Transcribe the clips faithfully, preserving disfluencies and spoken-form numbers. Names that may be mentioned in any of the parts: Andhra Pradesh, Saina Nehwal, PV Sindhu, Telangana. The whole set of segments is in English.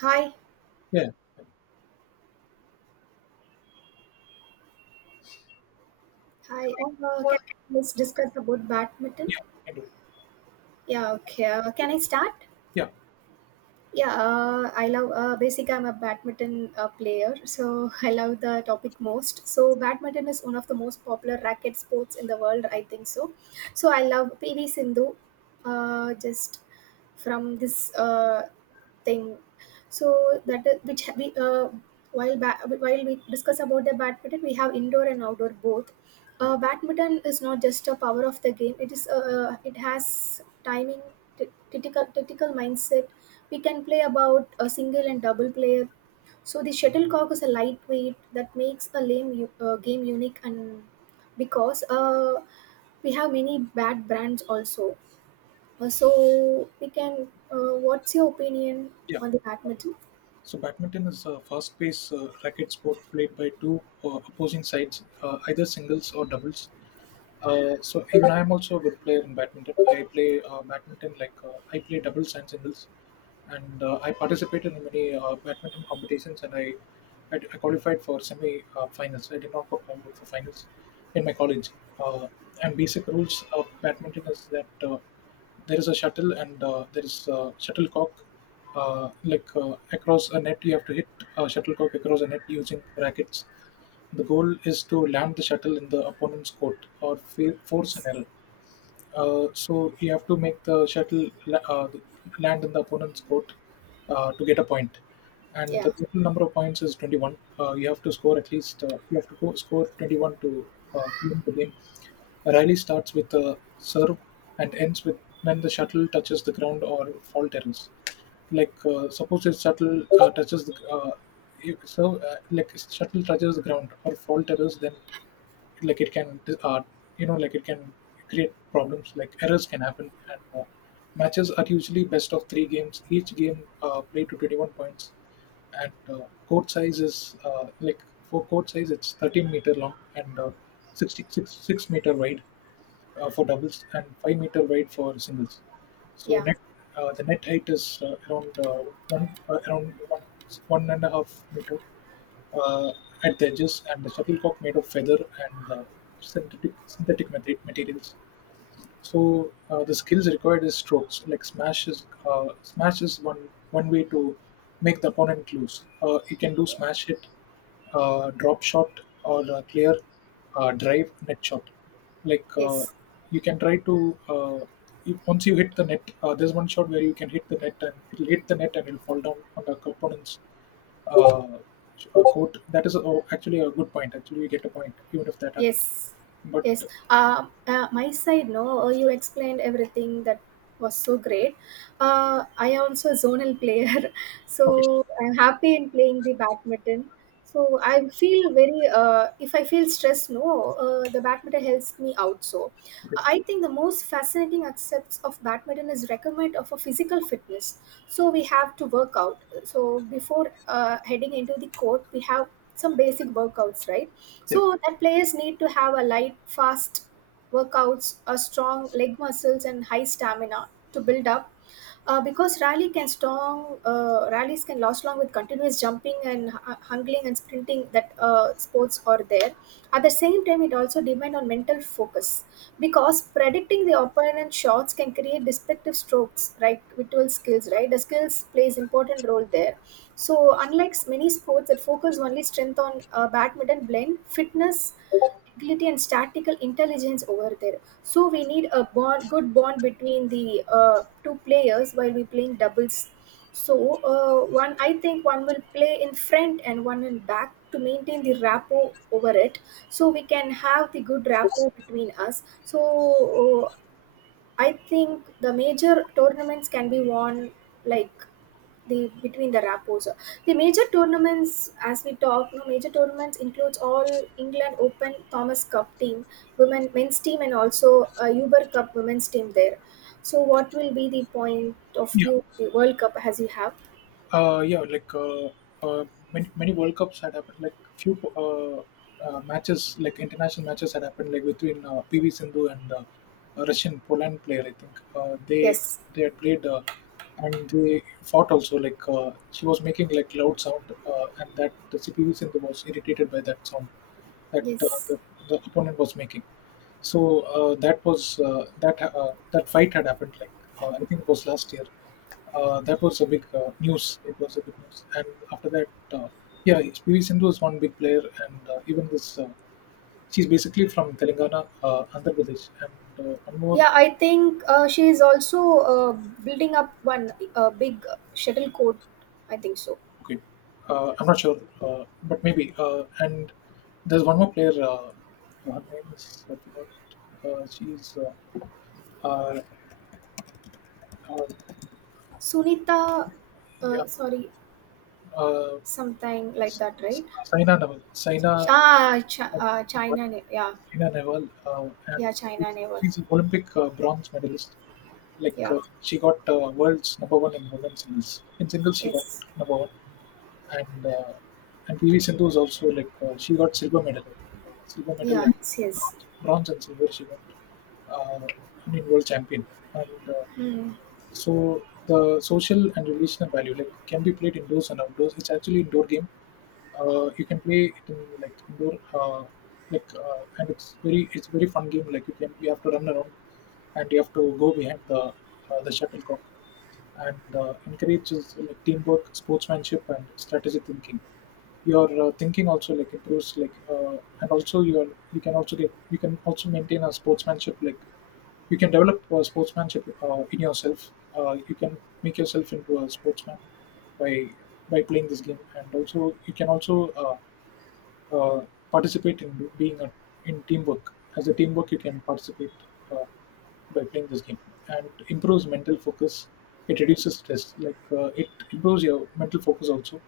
Hi, Yeah, hi. Yeah. Uh, can we discuss about badminton? yeah, you can do it. Yeah, okay. Uh, can I start? Yeah, Yeah, uh, I love. Uh, basically, I'm a badminton uh, player, so I love the topic most. So, badminton is one of the most popular racket sports in the world. I think so. So, I love P V Sindhu, uh, just from this uh, thing. So that uh, which we uh, while ba- while we discuss about the badminton, we have indoor and outdoor both. Uh, badminton is not just a power of the game; it is uh, it has timing, t- tactical tactical mindset we can play about a single and double player. So the shuttlecock is a lightweight that makes a lame u- uh, game unique, and because uh, we have many bad brands also. Uh, so we can. Uh, what's your opinion yeah. on the badminton? So badminton is a fast-paced uh, racket sport played by two uh, opposing sides, uh, either singles or doubles. Uh, so even I am also a good player in badminton. I play uh, badminton like uh, I play doubles and singles. and uh, I participated in many uh, badminton competitions, and I, I, I qualified for semi uh, finals. I did not qualify for finals in my college. Uh, and basic rules of badminton is that uh, there is a shuttle and uh, there is a shuttlecock. Uh, like uh, across a net, you have to hit a shuttlecock across a net using rackets. The goal is to land the shuttle in the opponent's court or fe- force an Yes. error. Uh, so you have to make the shuttle la- uh, land in the opponent's court uh, to get a point. And Yeah. the total number of points is twenty-one. Uh, you have to score at least, uh, you have to go score twenty-one to uh, win the game. A rally starts with a serve and ends with when the shuttle touches the ground or fall terrace. Like, uh, suppose if shuttle uh, touches the, uh, if, so, uh, like shuttle touches the ground or fall terrace, then like it can uh, you know like it can create problems like errors can happen and uh, matches are usually best of three games, each game uh, played to twenty-one points and uh, court size is uh, like for court size it's thirteen meter long and uh, 66 6 meter wide uh, for doubles and five meter wide for singles. So Yeah. net uh, the net height is uh, around uh, one uh, around one, one and a half meter uh, at the edges, and the shuttlecock made of feather and uh, synthetic synthetic mate- materials. So uh, the skills required is strokes. Like smash is uh, smash is one one way to make the opponent lose. Uh, you can do Yeah. smash hit, uh, drop shot, or uh, clear, uh, drive, net shot. Like uh, Yes. you can try to uh, if, once you hit the net, uh, there's one shot where you can hit the net and it'll hit the net and it'll fall down on the opponent's uh, uh, court. That is uh, actually a good point. Actually, you get a point even if that happens. Yes, But yes. Uh, uh, my side, no, uh, you explained everything that was so great. Uh, I am also a zonal player, okay, so I'm happy in playing the badminton. So I feel very, uh, if I feel stressed, no, uh, the badminton helps me out. So okay, I think the most fascinating aspects of badminton is requirement of a physical fitness. So we have to work out. So before uh, heading into the court, we have some basic workouts, right? yeah. So that players need to have a light, fast workouts, a strong leg muscles, and high stamina to build up uh, because rally can strong uh, rallies can last long with continuous jumping and hu- hungling and sprinting that uh, sports are there. At the same time, it also depend on mental focus because predicting the opponent shots can create destructive strokes, right, virtual skills, right, the skills plays important role there. So unlike many sports that focus only strength on, uh, badminton blend fitness, agility and statical intelligence over there. So we need a bond, good bond between the uh, two players while we playing doubles. So uh, one, I think one will play in front and one in back to maintain the rapport over it. So we can have the good rapport between us. So uh, I think the major tournaments can be won like the between the rappos. The major tournaments, as we talk, no, major tournaments includes all England Open Thomas Cup team, women men's team, and also uh, Uber Cup women's team there. So, what will be the point of view the World Cup as you have? Uh, yeah, like uh, uh, many many World Cups had happened. Like few uh, uh, matches, like international matches had happened, like between uh, P V Sindhu and uh, a Russian Poland player. I think uh, they Yes, they had played uh, and they fought also. Like uh, she was making like loud sound, uh, and that the P V Sindhu was irritated by that sound that uh, yes. the, the opponent was making. So uh, that was uh, that uh, that fight had happened like uh, I think it was last year. Uh, that was a big uh, news. It was a big news, and after that, uh, yeah, P V Sindhu is one big player, and uh, even this uh, she's basically from Telangana, uh, Andhra Pradesh, and uh, one more. Yeah, I think uh, she is also uh, building up one uh, big shuttle court. I think so. Okay, uh, I'm not sure, uh, but maybe. Uh, and there's one more player. Uh, her name is I forgot. Uh, she's uh, uh, uh, Sunita, yeah. uh, sorry. Uh, Something like that, right? Saina Nehwal. Ch- Saina Ah, Ch- uh, China, na- yeah, Saina Nehwal, uh, and yeah, she's China naval, she's an Olympic uh, bronze medalist. Like yeah, uh, she got uh, world's number one in women's singles. In singles, she got yes, number one, and uh, and P V Sindhu is also like uh, she got silver medal. I think uh, silver medal yeah, and yes, yes. bronze, bronze and silver she got. Uh, I mean, world champion and. Uh, Hmm. so the social and relational value like can be played indoors and outdoors. It's actually indoor game. Uh, you can play it in like indoor, uh, like uh, and it's very it's very fun game. Like you can you have to run around and you have to go behind the uh, the shuttlecock and uh, encourages like teamwork, sportsmanship, and strategic thinking. Your uh, thinking also like improves like uh, and also your you can also get you can also maintain a sportsmanship like you can develop uh, sportsmanship uh, in yourself. Uh, you can make yourself into a sportsman by by playing this game, and also you can also uh, uh, participate in do- being a, in teamwork. As a teamwork, you can participate uh, by playing this game, and improves mental focus. It reduces stress. Like uh, it improves your mental focus also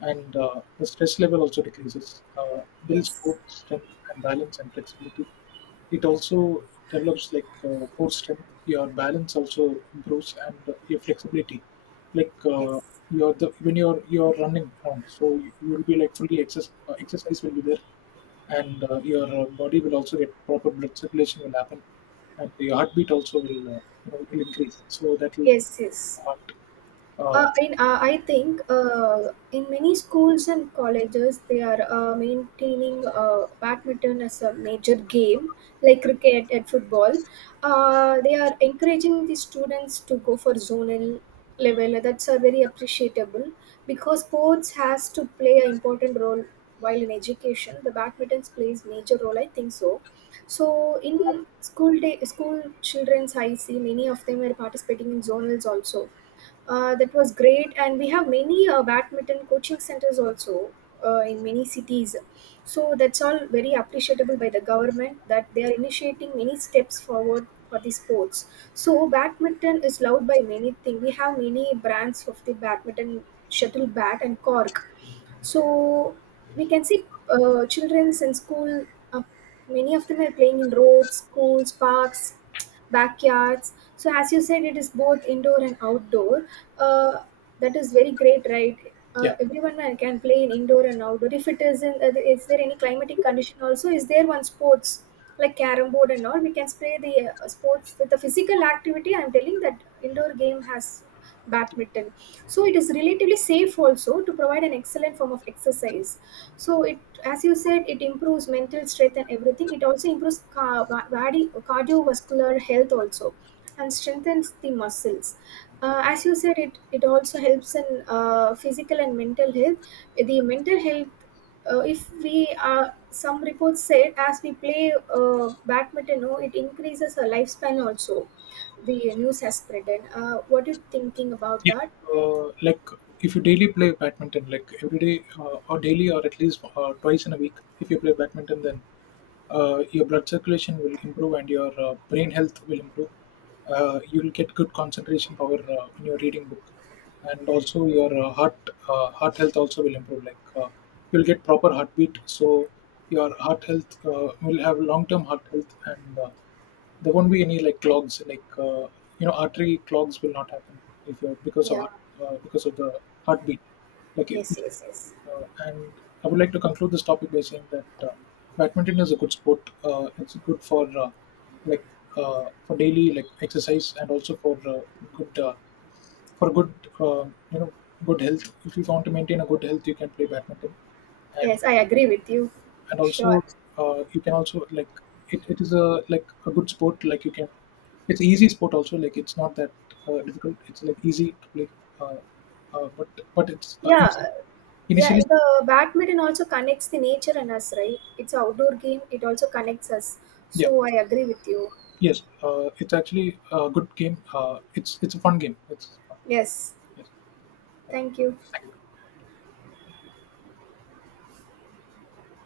and uh, the stress level also decreases. Uh, builds Yes, good strength and balance and flexibility. It also develops like uh, core strength. Your balance also improves and uh, your flexibility. Like uh, yes, you're the when you're you're running around, so you, you will be like fully exercise. Uh, exercise will be there, and uh, your uh, body will also get proper blood circulation will happen, and your heartbeat also will uh, you know, will increase. So that will yes, yes. heart. Uh, Uh, in, uh, I think uh, in many schools and colleges, they are uh, maintaining uh, badminton as a major game, like cricket and football. Uh, they are encouraging the students to go for zonal level. That's are very appreciable because sports has to play an important role while in education. The badminton plays major role, I think so. So in school day, school children's, I see many of them are participating in zonals also. Uh, that was great, and we have many uh, badminton coaching centers also uh, in many cities. So that's all very appreciable by the government that they are initiating many steps forward for the sports. So badminton is loved by many things. We have many brands of the badminton shuttle bat and cork. So we can see uh, childrens in school. Uh, many of them are playing in roads, schools, parks, backyards. So as you said, it is both indoor and outdoor. Uh, that is very great, right? Uh, yeah. everyone can can play in indoor and outdoor. If it is in, uh, is there any climatic condition also? Is there one sports like carom board and all? We can play the uh, sports with the physical activity. I'm telling that indoor game has badminton, so it is relatively safe also to provide an excellent form of exercise. So it, as you said, it improves mental strength and everything. It also improves ca- body cardiovascular health also, and strengthens the muscles. Uh, as you said, it it also helps in uh, physical and mental health, the mental health. Uh, if we, uh, some reports said as we play uh, badminton, oh, it increases our lifespan also. The news has spreaden. Uh, what are you thinking about If, that? Uh, like if you daily play badminton, like every day uh, or daily or at least uh, twice in a week, if you play badminton, then uh, your blood circulation will improve and your uh, brain health will improve. Uh, you will get good concentration power uh, when you're reading book, and also your uh, heart uh, heart health also will improve. Like uh, you'll get proper heartbeat, so your heart health uh, will have long term heart health and uh, there won't be any like clogs like uh, you know artery clogs will not happen if you're because of Yeah, heart- uh, because of the heartbeat like it, yes, it- yes, yes, uh, and I would like to conclude this topic by saying that uh, badminton is a good sport, uh, it's good for uh, like uh, for daily like exercise and also for uh, good uh, for good uh, you know good health. If you want to maintain a good health you can play badminton and yes, I agree with you. And sure. also uh, you can also like it, it is a like a good sport like you can, it's easy sport also, like it's not that uh, difficult, it's like easy to play. uh, uh, but but it's, uh, Yeah, it's yeah, initially. the badminton also connects the nature and us, right? It's an outdoor game. It also connects us, Yeah. so I agree with you. Yes, uh, it's actually a good game, uh, it's it's a fun game, it's fun. Yes, Yes. thank you.